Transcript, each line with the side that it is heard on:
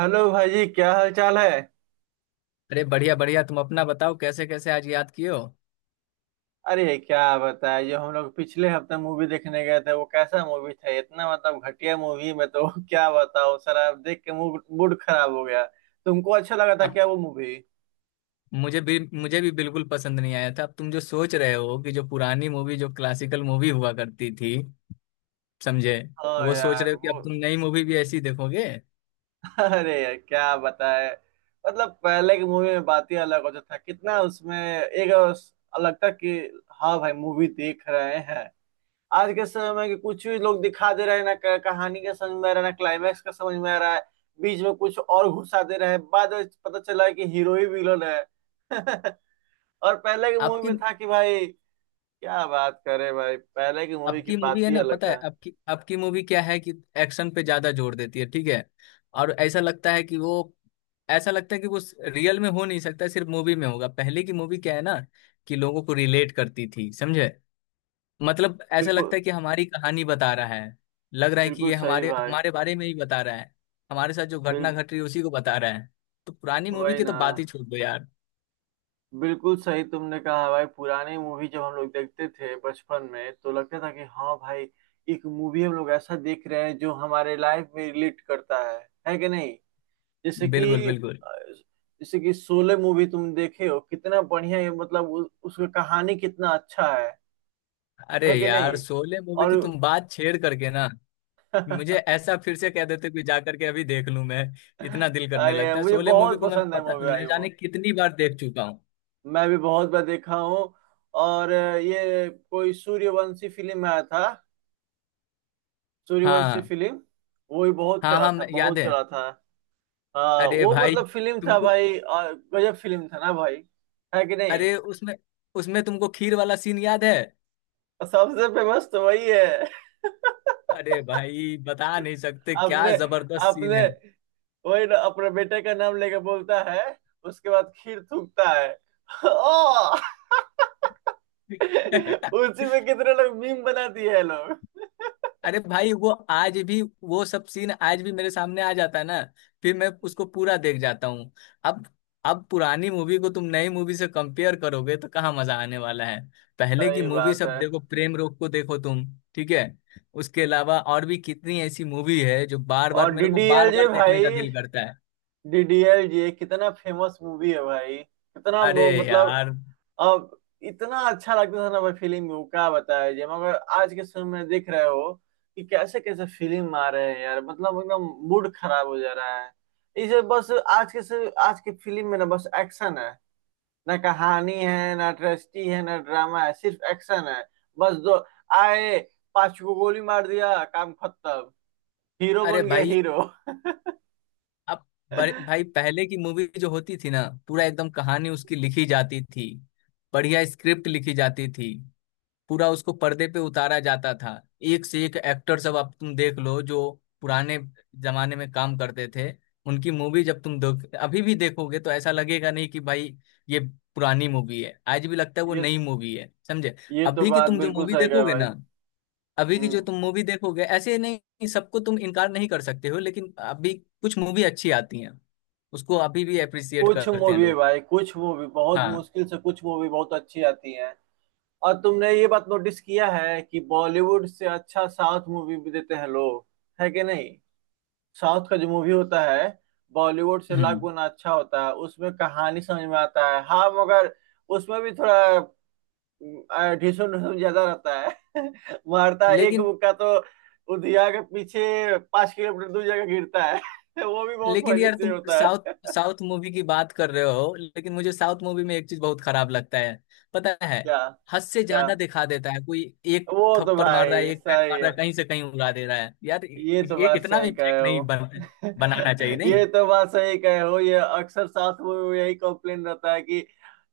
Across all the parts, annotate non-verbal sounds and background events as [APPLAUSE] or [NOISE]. right: Hello भाई जी, क्या हाल चाल है?
left: अरे बढ़िया बढ़िया। तुम अपना बताओ, कैसे कैसे आज याद किए हो?
right: अरे क्या बताए, जो हम लोग पिछले हफ्ते मूवी देखने गए थे वो कैसा मूवी था। इतना मतलब घटिया मूवी में तो [LAUGHS] क्या बताओ, सारा देख के मूड मूड खराब हो गया। तुमको अच्छा लगा था
left: अब
right: क्या वो मूवी?
left: मुझे भी बिल्कुल पसंद नहीं आया था। अब तुम जो सोच रहे हो कि जो पुरानी मूवी, जो क्लासिकल मूवी हुआ करती थी, समझे?
right: हाँ
left: वो सोच
right: यार,
left: रहे हो कि
right: वो
left: अब तुम नई मूवी भी ऐसी देखोगे?
right: [LAUGHS] अरे यार क्या बताए। मतलब पहले की मूवी में बात ही अलग होता था। कितना उसमें एक अलग था कि हाँ भाई मूवी देख रहे हैं। आज के समय के कुछ भी लोग दिखा दे रहे हैं। ना कहानी का समझ में आ रहा है ना क्लाइमैक्स का समझ में आ रहा है। बीच में कुछ और घुसा दे रहे हैं, बाद में पता चला है कि हीरो ही विलन है। [LAUGHS] और पहले की मूवी
left: आपकी
right: में था कि भाई क्या बात करे भाई, पहले की मूवी की
left: आपकी मूवी
right: बात
left: है
right: ही
left: ना,
right: अलग
left: पता है
right: था।
left: आपकी आपकी मूवी क्या है? कि एक्शन पे ज्यादा जोर देती है, ठीक है। और ऐसा लगता है कि वो रियल में हो नहीं सकता, सिर्फ मूवी में होगा। पहले की मूवी क्या है ना, कि लोगों को रिलेट करती थी, समझे? मतलब ऐसा लगता
right: बिल्कुल।
left: है कि हमारी कहानी बता रहा है। लग रहा है कि
right: बिल्कुल
left: ये
right: सही
left: हमारे
right: भाई।
left: हमारे बारे में ही बता रहा है। हमारे साथ जो घटना
right: बिल
left: घट रही है उसी को बता रहा है। तो पुरानी मूवी
right: वही
left: की तो
right: ना।
left: बात ही छोड़ दो यार।
right: बिल्कुल सही तुमने कहा भाई। पुरानी मूवी जब हम लोग देखते थे बचपन में तो लगता था कि हाँ भाई, एक मूवी हम लोग ऐसा देख रहे हैं जो हमारे लाइफ में रिलेट करता है। है कि नहीं? जैसे
left: बिल्कुल
right: कि अ,
left: बिल्कुल।
right: जैसे कि शोले मूवी तुम देखे हो। कितना बढ़िया है, मतलब उसका कहानी कितना अच्छा है।
left: अरे
right: है कि
left: यार,
right: नहीं?
left: शोले मूवी
right: और
left: की तुम बात छेड़ करके ना, मुझे
right: [LAUGHS]
left: ऐसा फिर से कह देते कि जा करके अभी देख लूं मैं। इतना दिल करने
right: अरे
left: लगता है।
right: मुझे
left: शोले मूवी
right: बहुत
left: को मैं
right: पसंद है
left: पता
right: मूवी,
left: न
right: आई वो।
left: जाने कितनी बार देख चुका हूँ।
right: मैं भी बहुत बार देखा हूँ। और ये कोई सूर्यवंशी फिल्म में आया था। सूर्यवंशी
left: हाँ
right: फिल्म। वो भी बहुत
left: हाँ
right: चला
left: हाँ,
right: था,
left: याद
right: बहुत
left: है।
right: चला था। हाँ
left: अरे
right: वो
left: भाई
right: मतलब फिल्म था
left: तुमको,
right: भाई, और गजब फिल्म था ना भाई। है कि नहीं?
left: अरे उसमें उसमें तुमको खीर वाला सीन याद है?
right: और सबसे फेमस तो वही है। [LAUGHS]
left: अरे भाई बता नहीं सकते क्या
right: आपने
left: जबरदस्त सीन
right: आपने
left: है।
right: वही ना, अपने बेटे का नाम लेके बोलता है। उसके बाद खीर थूकता है। [LAUGHS] ओ, उसी
left: [LAUGHS]
right: में कितने लोग मीम बना दिए हैं लोग।
left: अरे भाई वो आज भी, वो सब सीन आज भी मेरे सामने आ जाता है ना, फिर मैं उसको पूरा देख जाता हूँ। अब अब पुरानी मूवी को तुम नई मूवी से कंपेयर करोगे तो कहाँ मजा आने वाला है? पहले की
right: सही
left: मूवी
right: बात
left: सब
right: है।
left: देखो, प्रेम रोग को देखो तुम, ठीक है। उसके अलावा और भी कितनी ऐसी मूवी है जो बार बार
right: और
left: मेरे को बार
right: डीडीएलजे
left: बार देखने
right: भाई।
left: का दिल करता है।
right: डीडीएलजे कितना फेमस मूवी है भाई। कितना
left: अरे
right: मतलब
left: यार,
right: अब। इतना अच्छा लगता था ना भाई फिल्म में, वो क्या बताया जी। मगर आज के समय में देख रहे हो कि कैसे कैसे फिल्म आ रहे हैं यार, मतलब एकदम मूड खराब हो जा रहा है। इसे बस आज के से आज की फिल्म में ना बस एक्शन है, ना कहानी है, ना ट्रेस्टी है, ना ड्रामा है, सिर्फ एक्शन है। बस दो आए, पांच को गोली मार दिया, काम खत्म। हीरो
left: अरे
right: बन गया
left: भाई,
right: हीरो।
left: अब
right: [LAUGHS]
left: भाई, पहले की मूवी जो होती थी ना, पूरा एकदम कहानी उसकी लिखी जाती थी, बढ़िया स्क्रिप्ट लिखी जाती थी, पूरा उसको पर्दे पे उतारा जाता था। एक से एक एक्टर सब, अब तुम देख लो जो पुराने जमाने में काम करते थे, उनकी मूवी जब तुम देख, अभी भी देखोगे तो ऐसा लगेगा नहीं कि भाई ये पुरानी मूवी है, आज भी लगता है वो
right: ये
left: नई मूवी है, समझे?
right: ये तो
left: अभी की
right: बात
left: तुम जो
right: बिल्कुल
left: मूवी
right: सही कहे
left: देखोगे
right: भाई।
left: ना, अभी की जो
right: हम्म
left: तुम मूवी देखोगे, ऐसे नहीं सबको तुम इनकार नहीं कर सकते हो, लेकिन अभी कुछ मूवी अच्छी आती हैं, उसको अभी भी अप्रिसिएट
right: कुछ
left: करते हैं
right: मूवी
left: लोग।
right: भाई, कुछ मूवी बहुत
left: हाँ।
right: मुश्किल से, कुछ मूवी बहुत अच्छी आती है। और तुमने ये बात नोटिस किया है कि बॉलीवुड से अच्छा साउथ मूवी भी देते हैं लोग। है कि नहीं? साउथ का जो मूवी होता है बॉलीवुड से लाख
left: हम्म।
right: गुना अच्छा होता है। उसमें कहानी समझ में आता है। हाँ मगर उसमें भी थोड़ा ढिसुम ढुसुम ज्यादा रहता है। [LAUGHS] मारता है एक
left: लेकिन
right: मुक्का तो उधिया के पीछे 5 किलोमीटर दूर जगह गिरता है। [LAUGHS] वो भी बहुत
left: लेकिन
right: मजे
left: यार,
right: से
left: तुम
right: होता
left: साउथ
right: है। [LAUGHS]
left: साउथ मूवी की बात कर रहे हो, लेकिन मुझे साउथ मूवी में एक चीज बहुत खराब लगता है, पता है?
right: क्या?
left: हद से
right: क्या?
left: ज्यादा दिखा देता है। कोई एक
right: वो तो
left: थप्पड़ मार रहा है,
right: भाई
left: एक पैट
right: सही
left: मार
right: है।
left: रहा है, कहीं से कहीं उड़ा दे रहा है, यार
right: ये तो
left: ये
right: बात
left: इतना
right: सही
left: भी
right: कहे
left: फेक नहीं
right: हो।
left: बनाना चाहिए
right: [LAUGHS] ये
left: नहीं।
right: तो बात सही कहे हो, ये अक्सर साथ में यही कंप्लेन रहता है कि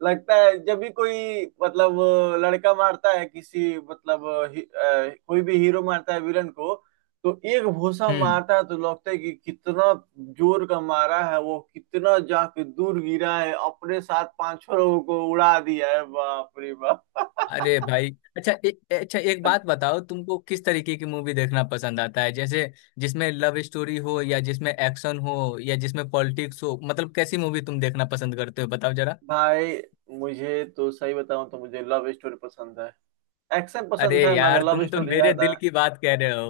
right: लगता है, जब भी कोई मतलब लड़का मारता है किसी मतलब कोई भी हीरो मारता है विलन को। तो एक भूसा
left: हम्म।
right: मारता है तो लगता है कि कितना जोर का मारा है, वो कितना जाके दूर गिरा है, अपने साथ पांचों लोगों को उड़ा दिया है। बाप रे बाप। [LAUGHS]
left: अरे भाई, अच्छा ए, ए- अच्छा एक बात बताओ, तुमको किस तरीके की मूवी देखना पसंद आता है? जैसे जिसमें लव स्टोरी हो, या जिसमें एक्शन हो, या जिसमें पॉलिटिक्स हो, मतलब कैसी मूवी तुम देखना पसंद करते हो, बताओ जरा।
right: भाई मुझे तो सही बताऊं तो मुझे लव स्टोरी पसंद है। एक्शन
left: अरे
right: पसंद है, मगर
left: यार, तुम
right: लव
left: तो
right: स्टोरी
left: मेरे
right: ज्यादा
left: दिल की बात कह रहे हो।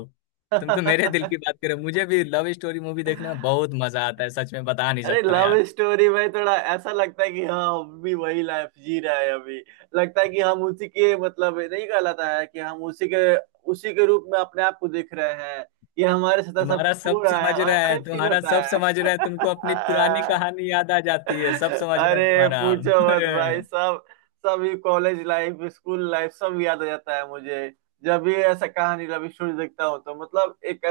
left: तुम तो मेरे दिल
right: है।
left: की बात कह रहे हो। मुझे भी लव स्टोरी मूवी देखने में बहुत
right: [LAUGHS]
left: मजा आता है, सच में बता नहीं
right: अरे
left: सकता
right: लव
left: यार।
right: स्टोरी में थोड़ा ऐसा लगता है कि हाँ हम भी वही लाइफ जी रहे हैं अभी। लगता है कि हम उसी के, मतलब नहीं कहलाता है कि हम उसी के रूप में अपने आप को देख रहे हैं। ये हमारे साथ सब
left: तुम्हारा
right: हो
left: सब
right: रहा है
left: समझ
right: और
left: रहा
right: ऐसा
left: है,
right: ही फील
left: तुम्हारा
right: होता
left: सब समझ रहा है, तुमको अपनी पुरानी
right: है। [LAUGHS]
left: कहानी याद आ जाती है, सब समझ रहा है
right: अरे पूछो मत भाई,
left: तुम्हारा। [LAUGHS]
right: सब सभी कॉलेज लाइफ स्कूल लाइफ सब याद आ जाता है मुझे। जब भी ऐसा कहानी रवि सूर्य देखता हूँ तो मतलब एक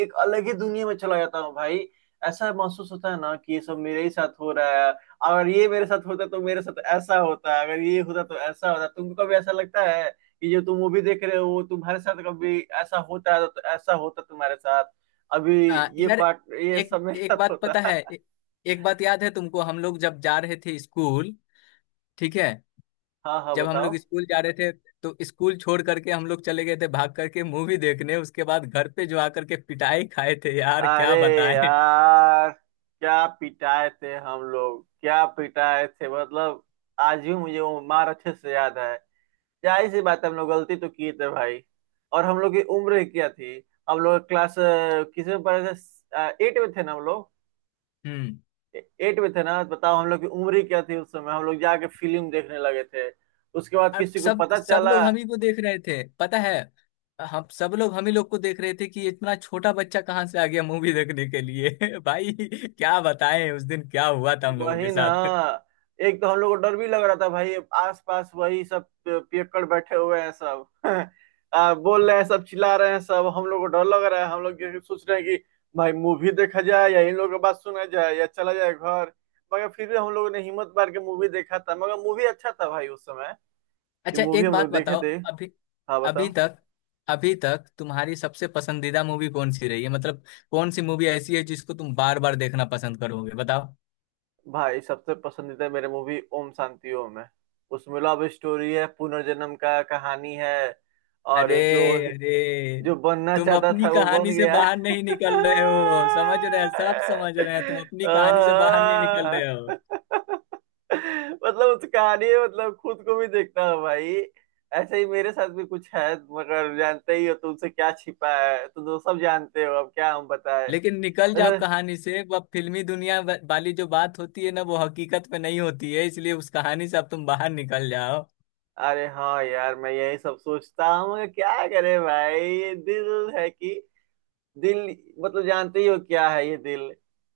right: एक अलग ही दुनिया में चला जाता हूँ भाई। ऐसा महसूस होता है ना कि ये सब मेरे ही साथ हो रहा है। अगर ये मेरे साथ होता तो मेरे साथ ऐसा होता, अगर ये होता तो ऐसा होता। तुमको कभी ऐसा लगता है कि जो तुम मूवी देख रहे हो वो तुम्हारे साथ कभी ऐसा होता है? तो ऐसा होता तुम्हारे साथ अभी। ये
left: यार,
right: पार्ट, ये
left: एक
right: सब मेरे
left: एक
right: साथ
left: बात
right: होता
left: पता है,
right: है।
left: एक बात याद है तुमको? हम लोग जब जा रहे थे स्कूल, ठीक है?
right: हाँ, हाँ,
left: जब हम
right: बताओ।
left: लोग स्कूल जा रहे थे, तो स्कूल छोड़ करके हम लोग चले गए थे भाग करके मूवी देखने, उसके बाद घर पे जो आकर के पिटाई खाए थे यार, क्या
right: अरे
left: बताएं।
right: यार क्या पिटाए थे हम लोग, क्या पिटाए थे मतलब। आज भी मुझे वो मार अच्छे से याद है। जाहिर सी बात है, हम लोग गलती तो किए थे भाई। और हम लोग की उम्र क्या थी? हम लोग क्लास किसी में पढ़े थे, 8 में थे ना हम लोग।
left: हम्म।
right: 8 में थे ना, बताओ। हम लोग की उम्र ही क्या थी? उस समय हम लोग जाके फिल्म देखने लगे थे। उसके बाद
left: और
right: किसी को
left: सब
right: पता
left: सब
right: चला।
left: लोग हम ही को देख रहे थे पता है? हम, सब लोग हम ही लोग को देख रहे थे कि इतना छोटा बच्चा कहाँ से आ गया मूवी देखने के लिए, [LAUGHS] भाई क्या बताएं उस दिन क्या हुआ था हम लोगों
right: वही
left: के
right: ना।
left: साथ।
right: एक तो हम लोग को डर भी लग रहा था भाई, आस पास वही सब पियक्कड़ बैठे हुए हैं सब। [LAUGHS] बोल रहे हैं सब, चिल्ला रहे हैं सब, हम लोग को डर लग रहा है। हम लोग ये सोच रहे हैं कि भाई मूवी देखा जाए या इन लोगों की बात सुना जाए या चला जाए घर। मगर फिर भी हम लोगों ने हिम्मत मार के मूवी देखा था। मगर मूवी अच्छा था भाई उस समय। ये
left: अच्छा
right: मूवी
left: एक
right: हम लोग
left: बात
right: देखे
left: बताओ,
right: थे।
left: अभी
right: हाँ
left: अभी
right: बताओ।
left: तक अभी तक तुम्हारी सबसे पसंदीदा मूवी कौन सी रही है, मतलब कौन सी मूवी ऐसी है जिसको तुम बार बार देखना पसंद करोगे, बताओ?
right: भाई सबसे पसंदीदा मेरे मूवी ओम शांति ओम है। उसमें लव स्टोरी है, पुनर्जन्म का कहानी है।
left: अरे,
right: और जो
left: अरे,
right: जो बनना
left: तुम
right: चाहता
left: अपनी
right: था वो बन
left: कहानी से
right: गया।
left: बाहर नहीं निकल रहे हो, समझ रहे हैं, सब समझ रहे हैं, तुम अपनी कहानी से बाहर नहीं निकल
right: आह।
left: रहे हो।
right: मतलब उस कहानी में मतलब खुद को भी देखता हूँ भाई। ऐसे ही मेरे साथ भी कुछ है, मगर जानते ही हो, तुमसे क्या छिपा है। तुम तो सब जानते हो, अब क्या हम बताए।
left: लेकिन निकल जाओ
right: वैसे।
left: कहानी से, वह फिल्मी दुनिया वाली जो बात होती है ना, वो हकीकत पे नहीं होती है, इसलिए उस कहानी से अब तुम बाहर निकल जाओ।
right: अरे हाँ यार, मैं यही सब सोचता हूँ मगर क्या करे भाई, दिल है कि दिल। मतलब जानते ही हो क्या है ये दिल।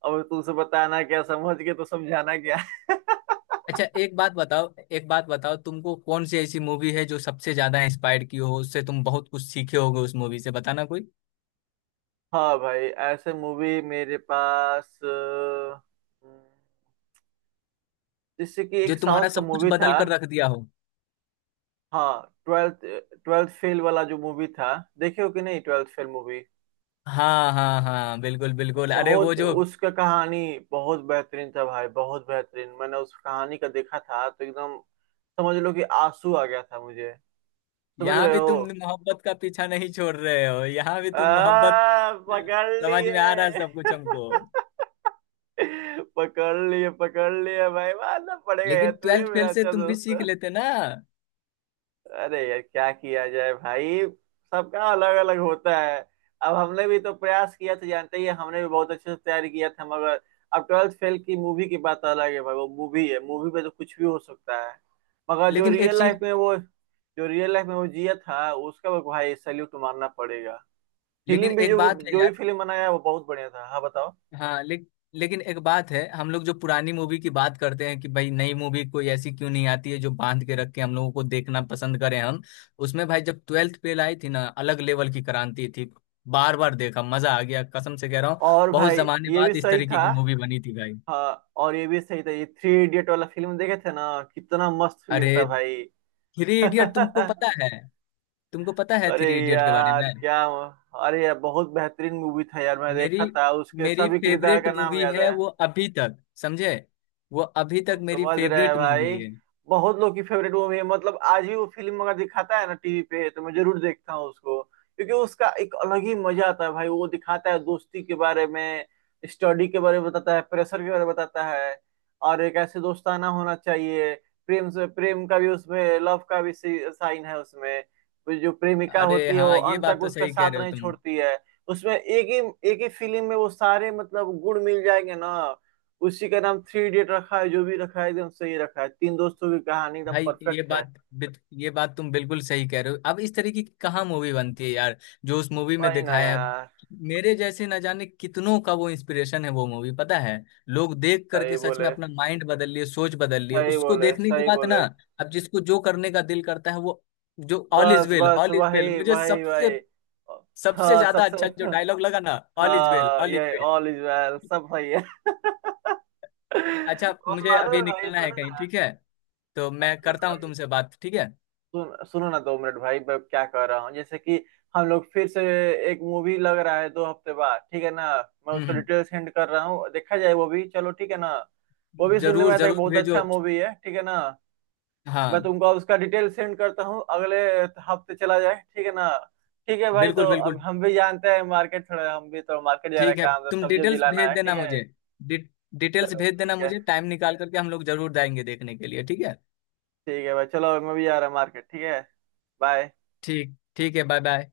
right: अब तुमसे बताना क्या, समझ के तो समझाना क्या।
left: अच्छा एक बात बताओ, एक बात बताओ, तुमको कौन सी ऐसी मूवी है जो सबसे ज्यादा इंस्पायर की हो, उससे तुम बहुत कुछ सीखे होगे, उस मूवी से बताना, कोई
right: हाँ भाई ऐसे मूवी मेरे पास जैसे कि
left: जो
right: एक साउथ
left: तुम्हारा
right: का
left: सब कुछ
right: मूवी था।
left: बदल कर रख दिया हो।
right: हाँ ट्वेल्थ ट्वेल्थ फेल वाला जो मूवी था। देखे हो कि नहीं ट्वेल्थ फेल मूवी?
left: हाँ हाँ हाँ, बिल्कुल बिल्कुल। अरे वो
right: बहुत
left: जो,
right: उसका कहानी बहुत बेहतरीन था भाई, बहुत बेहतरीन। मैंने उस कहानी का देखा था तो एकदम, समझ लो कि आंसू आ गया था मुझे। समझ
left: यहाँ
right: रहे
left: भी
right: हो?
left: तुम मोहब्बत का पीछा नहीं छोड़ रहे हो, यहाँ भी तुम मोहब्बत।
right: पकड़
left: समझ में आ रहा है
right: लिए।
left: सब कुछ हमको।
right: [LAUGHS] पकड़ लिए, पकड़ लिए भाई। मानना पड़ेगा यार,
left: लेकिन
right: तू ही
left: ट्वेल्थ
right: मेरा
left: फेल से
right: अच्छा
left: तुम भी
right: दोस्त
left: सीख
right: है।
left: लेते ना।
right: अरे यार क्या किया जाए भाई, सबका अलग अलग होता है। अब हमने भी तो प्रयास किया था, जानते ही हैं, हमने भी बहुत अच्छे से तैयारी किया था मगर। अब ट्वेल्थ फेल की मूवी की बात अलग है भाई। वो मूवी है, मूवी पे तो कुछ भी हो सकता है। मगर जो
left: लेकिन एक
right: रियल लाइफ
left: चीज,
right: में वो, जो रियल लाइफ में वो जिया था, उसका भाई सैल्यूट मारना पड़ेगा।
left: लेकिन
right: फिल्म भी
left: एक
right: जो
left: बात है
right: जो भी
left: यार,
right: फिल्म बनाया वो बहुत बढ़िया था। हाँ बताओ।
left: हाँ ले, लेकिन एक बात है, हम लोग जो पुरानी मूवी की बात करते हैं कि भाई नई मूवी कोई ऐसी क्यों नहीं आती है जो बांध के रख के हम लोगों को देखना पसंद करें हम, उसमें भाई जब ट्वेल्थ फेल आई थी ना, अलग लेवल की क्रांति थी। बार बार देखा, मजा आ गया, कसम से कह रहा हूँ।
right: और
left: बहुत
right: भाई,
left: जमाने
right: ये भी
left: बाद इस
right: सही था।
left: तरीके की मूवी बनी थी भाई।
right: हाँ, और ये भी सही था। ये थ्री इडियट वाला फिल्म देखे थे ना, कितना मस्त फिल्म
left: अरे,
right: था भाई।
left: थ्री
right: [LAUGHS]
left: इडियट तुमको पता है? तुमको पता है
right: अरे
left: थ्री इडियट के बारे में?
right: यार क्या अरे यार बहुत बेहतरीन मूवी था यार। मैं
left: मेरी
right: देखा था, उसके
left: मेरी
right: सभी किरदार
left: फेवरेट
right: का नाम
left: मूवी
right: याद
left: है
right: है।
left: वो अभी तक, समझे? वो अभी
right: हम
left: तक मेरी
right: समझ रहे हैं
left: फेवरेट मूवी
right: भाई।
left: है।
right: बहुत लोग की फेवरेट मूवी है, मतलब आज भी वो फिल्म अगर दिखाता है ना टीवी पे तो मैं जरूर देखता हूँ उसको, क्योंकि उसका एक अलग ही मजा आता है भाई। वो दिखाता है दोस्ती के बारे में, स्टडी के बारे में बताता है, प्रेशर के बारे में बताता है। और एक ऐसे दोस्ताना होना चाहिए। प्रेम से, प्रेम का भी उसमें, लव का भी साइन है उसमें। वो जो प्रेमिका
left: अरे
right: होती है वो
left: हाँ, ये
right: अंत
left: बात
right: तक
left: तो
right: उसका
left: सही कह
right: साथ
left: रहे हो
right: नहीं
left: तुम।
right: छोड़ती है। उसमें एक ही फिल्म में वो सारे मतलब गुण मिल जाएंगे ना। उसी का नाम थ्री इडियट रखा है, जो भी रखा है एकदम सही रखा है। तीन दोस्तों की कहानी एकदम
left: भाई ये
right: परफेक्ट है।
left: बात ये बात तुम बिल्कुल सही कह रहे हो, अब इस तरीके की कहाँ मूवी बनती है यार, जो उस मूवी में
right: वही ना
left: दिखाया है।
right: यार।
left: मेरे जैसे न जाने कितनों का वो इंस्पिरेशन है वो मूवी, पता है? लोग देख
right: सही
left: करके सच में
right: बोले,
left: अपना माइंड बदल लिए, सोच बदल लिए
right: सही
left: उसको
right: बोले,
left: देखने के
right: सही
left: बाद ना।
right: बोले।
left: अब जिसको जो करने का दिल करता है वो, जो ऑल इज
right: बस,
left: वेल
right: बस,
left: ऑल इज वेल,
right: वही,
left: मुझे
right: वही,
left: सबसे
right: वही।
left: सबसे
right: हाँ,
left: ज्यादा
right: सबसे।
left: अच्छा जो डायलॉग लगा ना, ऑल इज वेल
right: हाँ,
left: ऑल इज
right: ये
left: वेल।
right: ऑल इज वेल सब सही है। [LAUGHS]
left: अच्छा
right: और
left: मुझे
right: मालूम
left: अभी
right: है भाई,
left: निकलना है
right: सुनो
left: कहीं,
right: ना,
left: ठीक है? तो मैं
right: सुनो ना
left: करता हूँ
right: भाई।
left: तुमसे बात, ठीक है।
right: सुनो ना 2 मिनट भाई, मैं क्या कह रहा हूँ, जैसे कि हम लोग फिर से एक मूवी लग रहा है 2 हफ्ते बाद, ठीक है ना? मैं उसका
left: हम्म।
right: डिटेल सेंड कर रहा हूँ, देखा जाए वो भी, चलो ठीक है ना। वो भी सुनने में
left: जरूर
right: आता है कि
left: जरूर
right: बहुत
left: भेजो।
right: अच्छा मूवी है, ठीक है ना? मैं
left: हाँ।
right: तुमको उसका डिटेल सेंड करता हूँ, अगले हफ्ते चला जाए, ठीक है ना? ठीक है भाई, तो
left: बिल्कुल
right: अब
left: बिल्कुल।
right: हम भी जानते हैं, मार्केट थोड़ा, हम भी तो मार्केट जा रहे
left: ठीक
right: हैं,
left: है,
right: काम तो
left: तुम
right: सब्जी उब्जी
left: डिटेल्स
right: लाना
left: भेज
right: है। ठीक
left: देना
right: है।
left: मुझे, डि, डिटेल्स
right: चलो
left: भेज देना
right: ठीक है।
left: मुझे, टाइम निकाल करके हम लोग जरूर जाएंगे देखने के लिए, ठीक है?
right: ठीक है भाई, चलो मैं भी जा रहा हूँ मार्केट। ठीक है। बाय।
left: ठीक ठीक है, बाय। बाय।